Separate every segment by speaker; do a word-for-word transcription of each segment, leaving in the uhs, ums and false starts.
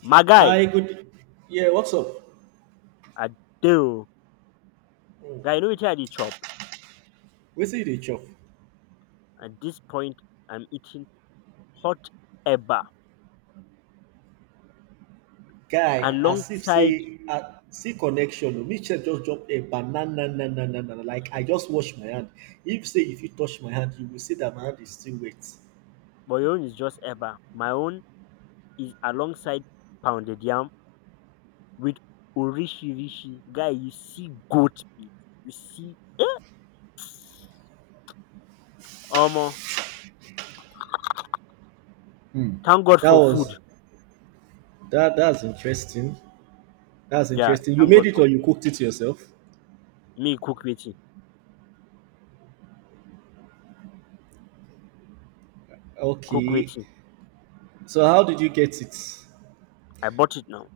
Speaker 1: My guy,
Speaker 2: I good. Yeah, what's up?
Speaker 1: Adeo,
Speaker 2: Mm.
Speaker 1: guy, you know wetin I dey chop?
Speaker 2: Wetin you dey chop?
Speaker 1: At this point, I'm eating hot eba
Speaker 2: Guy, as if
Speaker 1: alongside,
Speaker 2: say, uh, see connection. Oh, me check. Just drop a banana, na, na, na, na, na. Like I just wash my hand. If say if you touch my hand, you will see that my hand is still wet.
Speaker 1: but your own is just eba. My own is alongside pounded yam with orishirishi. Guy, you see goat meat, you see omo. Thank God
Speaker 2: That
Speaker 1: for food.
Speaker 2: was that. That's interesting. That's
Speaker 1: Yeah,
Speaker 2: interesting. You
Speaker 1: thank
Speaker 2: made
Speaker 1: God
Speaker 2: it
Speaker 1: for
Speaker 2: or you
Speaker 1: food.
Speaker 2: cooked it yourself?
Speaker 1: Me cook waiting, cook
Speaker 2: Okay.
Speaker 1: waiting.
Speaker 2: So how did you get it?
Speaker 1: I bought it now.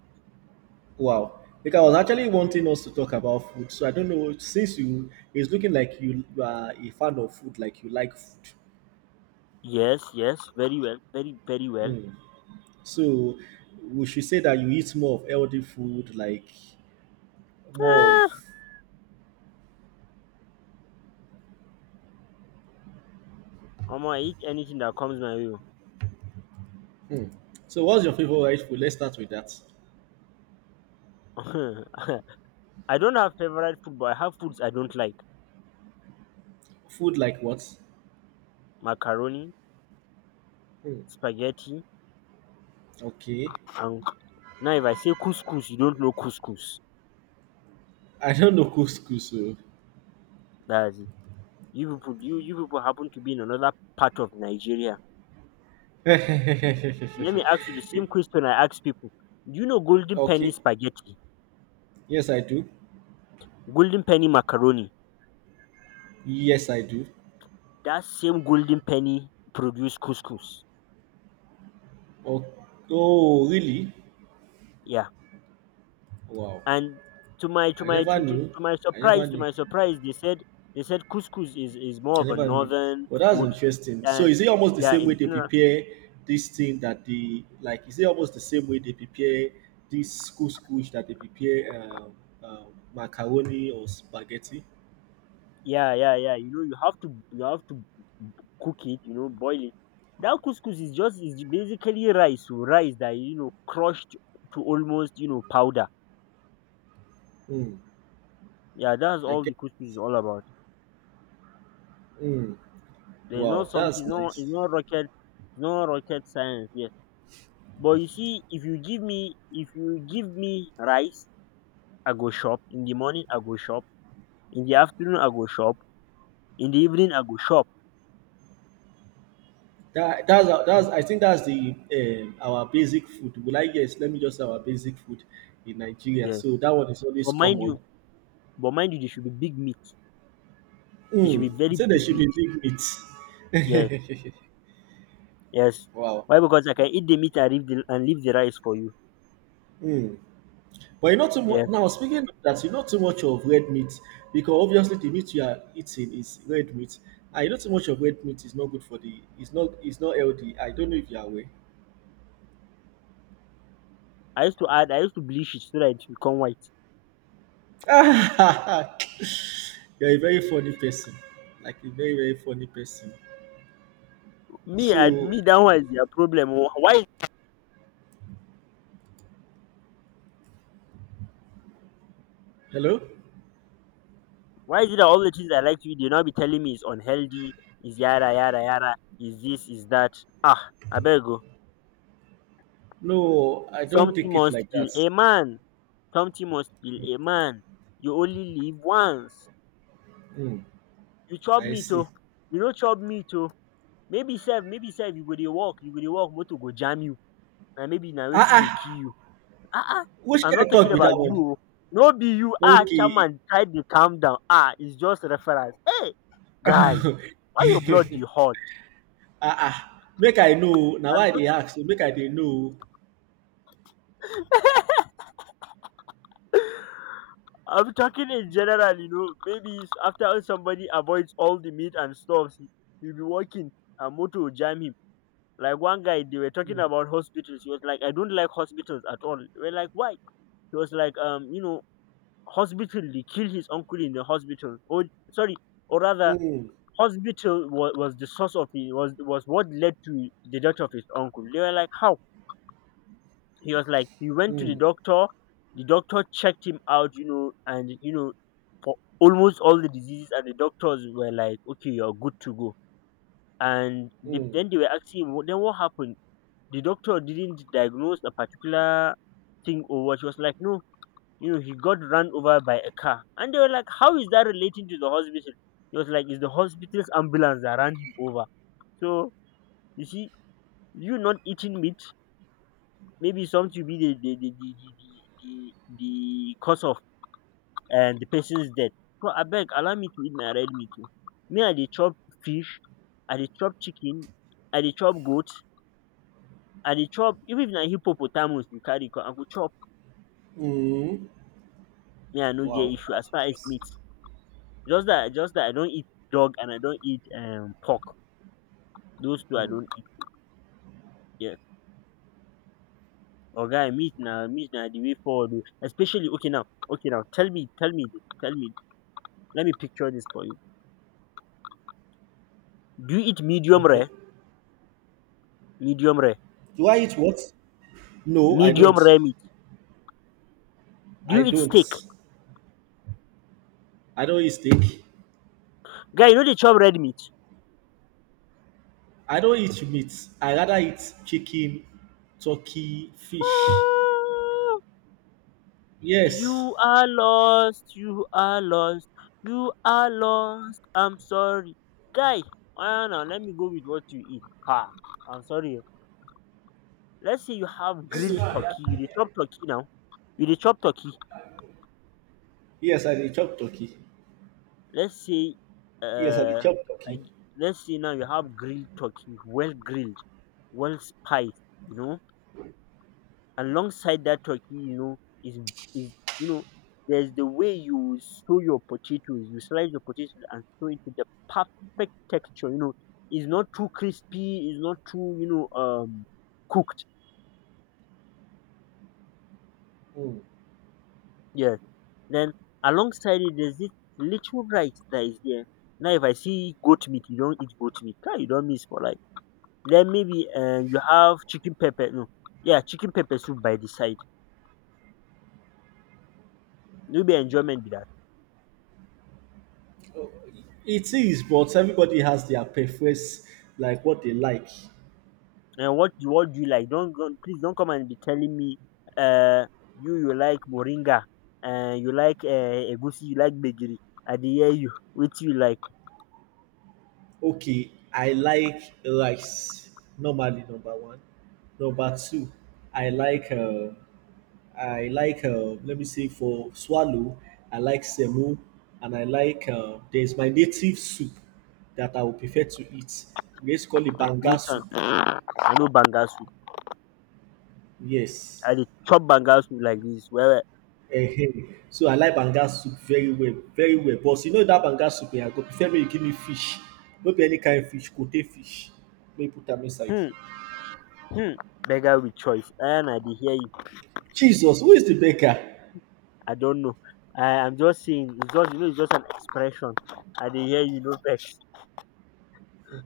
Speaker 2: Wow. Because I was actually wanting us to talk about food. So I don't know. Since you, it's looking like you, you are a fan of food, like you like food.
Speaker 1: Yes, yes, very well, very, very well.
Speaker 2: So we should say that you eat more of healthy food, like more of.
Speaker 1: Ah, omo, I eat anything that comes my way.
Speaker 2: So what's your favorite food? Let's start with that.
Speaker 1: Oh. I don't have favorite food, but I have foods I don't like:
Speaker 2: Food like what?
Speaker 1: macaroni, spaghetti,
Speaker 2: Okay.
Speaker 1: and now if I say couscous, you don't know couscous.
Speaker 2: I don't know couscous. So.
Speaker 1: That's it. You people, you you people happen to be in another part of Nigeria. Let me ask you the same question I ask people: Do you know golden penny
Speaker 2: Okay.
Speaker 1: spaghetti,
Speaker 2: Yes, I do.
Speaker 1: golden penny macaroni?
Speaker 2: Yes, I do.
Speaker 1: That same golden penny produce couscous.
Speaker 2: Oh, oh, really?
Speaker 1: Yeah.
Speaker 2: Wow.
Speaker 1: And to my to
Speaker 2: I
Speaker 1: my
Speaker 2: never
Speaker 1: to, to,
Speaker 2: knew.
Speaker 1: to my
Speaker 2: I never
Speaker 1: surprise to
Speaker 2: knew.
Speaker 1: my surprise they said they said couscous is is more
Speaker 2: I
Speaker 1: of a
Speaker 2: never knew,
Speaker 1: northern
Speaker 2: but that's
Speaker 1: food
Speaker 2: interesting. So
Speaker 1: and
Speaker 2: is it almost the
Speaker 1: yeah
Speaker 2: same way
Speaker 1: in
Speaker 2: they
Speaker 1: general.
Speaker 2: prepare this thing that they like? Is it almost the same way they prepare this couscous couscous that they prepare um, um, macaroni or spaghetti?
Speaker 1: Yeah, yeah, yeah, you know you have to you have to cook it, you know, boil it. That couscous is just is basically rice, so rice that, you know, crushed to almost, you know, powder.
Speaker 2: Hmm.
Speaker 1: Yeah, that's
Speaker 2: I
Speaker 1: all
Speaker 2: get.
Speaker 1: the couscous is all about.
Speaker 2: Mm,
Speaker 1: There's
Speaker 2: wow,
Speaker 1: not something.
Speaker 2: that's
Speaker 1: No,
Speaker 2: nice.
Speaker 1: it's not rocket, it's not rocket science. Yes. But you see, if you give me if you give me rice, I go shop. In the morning I go shop, in the afternoon I go shop, in the evening I go shop.
Speaker 2: That that's that's I think that's the um, our basic food. Well, I yes, let me just say our basic food in Nigeria.
Speaker 1: Yes.
Speaker 2: So that one is always
Speaker 1: But mind you,
Speaker 2: common.
Speaker 1: but mind you they should be big meat. They should be
Speaker 2: Mm,
Speaker 1: very
Speaker 2: so there
Speaker 1: big
Speaker 2: should be
Speaker 1: meat.
Speaker 2: big
Speaker 1: Yes.
Speaker 2: meat.
Speaker 1: Yes.
Speaker 2: Wow.
Speaker 1: Why? Because I can eat the meat and leave the and leave the rice for you.
Speaker 2: Mm. But you're not too
Speaker 1: Yeah.
Speaker 2: much now. Speaking of that, you're not too much of red meat because obviously the meat you are eating is red meat. And you know too much of red meat is not good for the it's not it's not healthy. I don't know if you are aware.
Speaker 1: I used to add I used to bleach it so that it become white.
Speaker 2: You're a very funny person. Like a very, very funny person.
Speaker 1: Me and
Speaker 2: So
Speaker 1: me, that one is their problem. Wh- Why
Speaker 2: hello?
Speaker 1: why is it that all the things I like to eat they not be telling me it's unhealthy, is yada yada yada, is this, is that. Ah, I better go.
Speaker 2: No, I don't take
Speaker 1: Something
Speaker 2: it
Speaker 1: must
Speaker 2: like that.
Speaker 1: kill a man. something must kill a man. You only live once.
Speaker 2: Hmm,
Speaker 1: You chop
Speaker 2: I
Speaker 1: meat
Speaker 2: see.
Speaker 1: oh, you no chop meat oh. Maybe sef maybe sef you go dey work, you go dey work motor go jam you, and maybe na
Speaker 2: Ah
Speaker 1: wetin
Speaker 2: ah,
Speaker 1: go kill you. Ah ah.
Speaker 2: which
Speaker 1: I'm
Speaker 2: kind
Speaker 1: not
Speaker 2: of
Speaker 1: talking
Speaker 2: talk be that
Speaker 1: about you
Speaker 2: one?
Speaker 1: oh, no be you. Ah, chairman, try dey calm down. Ah, it's just reference. Hey guy,
Speaker 2: Okay.
Speaker 1: why your blood dey hot?
Speaker 2: Ah ah, make I know. Now
Speaker 1: I'm
Speaker 2: why they
Speaker 1: just
Speaker 2: ask so make I dey know.
Speaker 1: I'm talking in general, you know. Maybe it's after somebody avoids all the meat and stuffs, he will be working and motor will jam him. Like one guy, they were talking
Speaker 2: Hmm.
Speaker 1: about hospitals. He was like, I don't like hospitals at all. We're like, why? He was like, um, you know, hospital, they killed his uncle in the hospital. Oh, sorry, or rather,
Speaker 2: Mm,
Speaker 1: hospital was, was the source of it, was, was what led to the death of his uncle. They were like, how? He was like, he went to the
Speaker 2: mm,
Speaker 1: doctor, the doctor checked him out, you know, and, you know, for almost all the diseases, and the doctors were like, okay, you're good to go. And they,
Speaker 2: mm,
Speaker 1: then they were asking him, then what happened? The doctor didn't diagnose a particular thing or what. She was like, no, you know, he got run over by a car. And they were like, how is that relating to the hospital? He was like, it's the hospital's ambulance that ran him over. So, you see, you not eating meat, maybe something will be the, the, the, the, the, the, the, the cause of and the person's death. So, I beg, allow me to eat my red meat. Oh. Me, I dey chop fish, I dey chop chicken, I dey chop goat, I dey chop, even if na hippopotamus you carry, come, I go chop.
Speaker 2: mm.
Speaker 1: Me, I no get
Speaker 2: Wow,
Speaker 1: issue
Speaker 2: that's
Speaker 1: as far as
Speaker 2: interesting.
Speaker 1: meat. Just that, just that I don't eat dog and I don't eat um pork. Those two I
Speaker 2: Mm.
Speaker 1: don't eat. Yes. Oga meat now, meat now, the way forward oh. Especially okay now okay now, tell me tell me this, tell me, let me picture this for you. Do you eat medium
Speaker 2: Okay.
Speaker 1: rare? Medium rare.
Speaker 2: Do I eat what? No, I
Speaker 1: Medium
Speaker 2: don't.
Speaker 1: rare meat. Do
Speaker 2: I
Speaker 1: you eat
Speaker 2: don't.
Speaker 1: steak?
Speaker 2: I don't eat steak.
Speaker 1: Guy, you know dey chop red meat?
Speaker 2: I don't eat meat. I rather eat chicken, turkey, fish.
Speaker 1: Ah,
Speaker 2: Yes.
Speaker 1: you are lost. You are lost. You are lost. I'm sorry. Guy, ah, now let me go with what you eat. Ha, I'm sorry. Let's say you have
Speaker 2: This so,
Speaker 1: grilled
Speaker 2: guy.
Speaker 1: turkey. You dey chop turkey now. You dey chop turkey.
Speaker 2: Yes, I dey chop turkey.
Speaker 1: Let's say,
Speaker 2: Yes, I dey
Speaker 1: uh,
Speaker 2: chop turkey.
Speaker 1: I- let's say now you have grilled turkey, well grilled, well spiced, you know. Alongside that turkey, you know, is is, you know, there's the way you sew your potatoes, you slice your potatoes and sew it with the perfect texture. You know, it's not too crispy, it's not too, you know, um cooked.
Speaker 2: Mm.
Speaker 1: Yeah. Then alongside it, there's this little rice that is there. Now, if I see goat meat, you don't eat goat meat. Kai, you don't miss for life. Then maybe uh, you have chicken pepper. No, yeah, chicken pepper soup by the side. Maybe enjoyment be that.
Speaker 2: It is, but everybody has their preference, like what they like.
Speaker 1: um what do what do you like? Don't go, please don't come and be telling me um you you like moringa, um you like um egusi, you like gbegiri. I dey hear you. Wetin you like?
Speaker 2: Okay, I like rice. Normally, number one. Number two, I like. Uh, I like. Uh, let me say for swallow, I like semo, and I like. Uh, there's my native soup that I would prefer to eat. We used to call it banga
Speaker 1: Which one?
Speaker 2: soup.
Speaker 1: I know bangasu.
Speaker 2: Yes.
Speaker 1: I dey chop bangasu like dis well
Speaker 2: Ehen. So I like banga soup very well, very well. But you know that banga soup, eh, I go prefer make you give me fish. No be any kind of fish, kote fish. Make you put am inside.
Speaker 1: well. um um Beggar with choice. Dat one I dey hear you.
Speaker 2: Jesus, who is the baker?
Speaker 1: I don know. I am just saying, it's just, you know, it's just an expression. I dey hear you, no vex.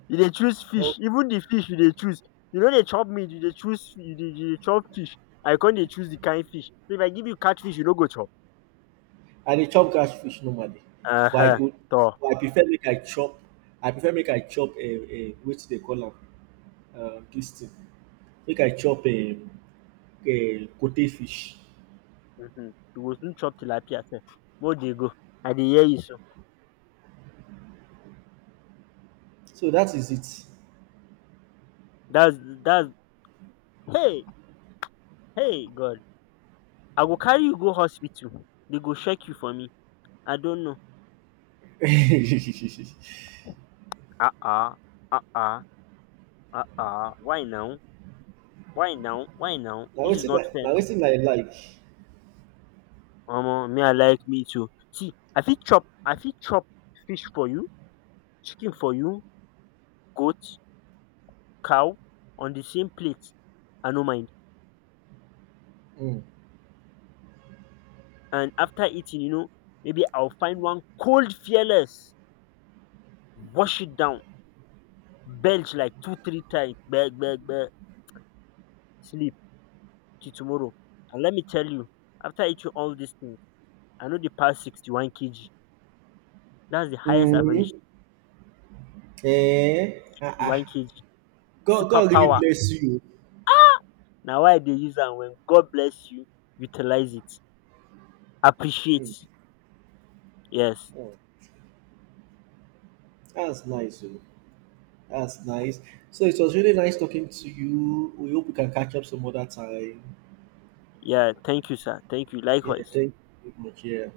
Speaker 1: You dey choose fish,
Speaker 2: Okay.
Speaker 1: even the fish you dey choose, you no dey chop meat, you dey choose, you dey you dey chop fish. I con dey choose the kind fish, so if I give you catfish you no go chop.
Speaker 2: I dey chop gas fish normally but I
Speaker 1: um
Speaker 2: go
Speaker 1: Tor,
Speaker 2: but I prefer make I chop I prefer make I chop um um wetin dey call am, um dis thing, make I chop um um cote fish.
Speaker 1: um you go soon chop tilapia sef. Mey we dey go. I dey hear you. So
Speaker 2: So that is
Speaker 1: dats dats, hey, hey God, I go carry you go hospital, dey go check you for me. I don't know.
Speaker 2: it.
Speaker 1: Ah ah, ah ah, ah ah. why now why now why now,
Speaker 2: Na
Speaker 1: dis is
Speaker 2: wetin I
Speaker 1: not fair
Speaker 2: na
Speaker 1: now.
Speaker 2: wetin I like.
Speaker 1: Omo, me I like, me too. See, I fit chop I fit chop fish for you, chicken for you, goat, cow on the same plate. I no mind.
Speaker 2: um
Speaker 1: And after eating, you know, maybe I will find one cold fearless, wash it down, belch like two three times gbege, sleep till tomorrow. And let me tell you, after eating all dis thing, I know the past sixty-one k g. That's the highest
Speaker 2: um
Speaker 1: average
Speaker 2: um Ah.
Speaker 1: sixty one
Speaker 2: Ah.
Speaker 1: kg
Speaker 2: God, God really
Speaker 1: superpower.
Speaker 2: bless you
Speaker 1: Now why they use and when God bless you, utilize it.
Speaker 2: oo. um
Speaker 1: Appreciate. Yes.
Speaker 2: um Nice oo, dats nice. So it was really nice talking to you. We hope we can catch up some other time.
Speaker 1: Yeah, thank you sir, thank you.
Speaker 2: Ele
Speaker 1: Likewise.
Speaker 2: tem que é.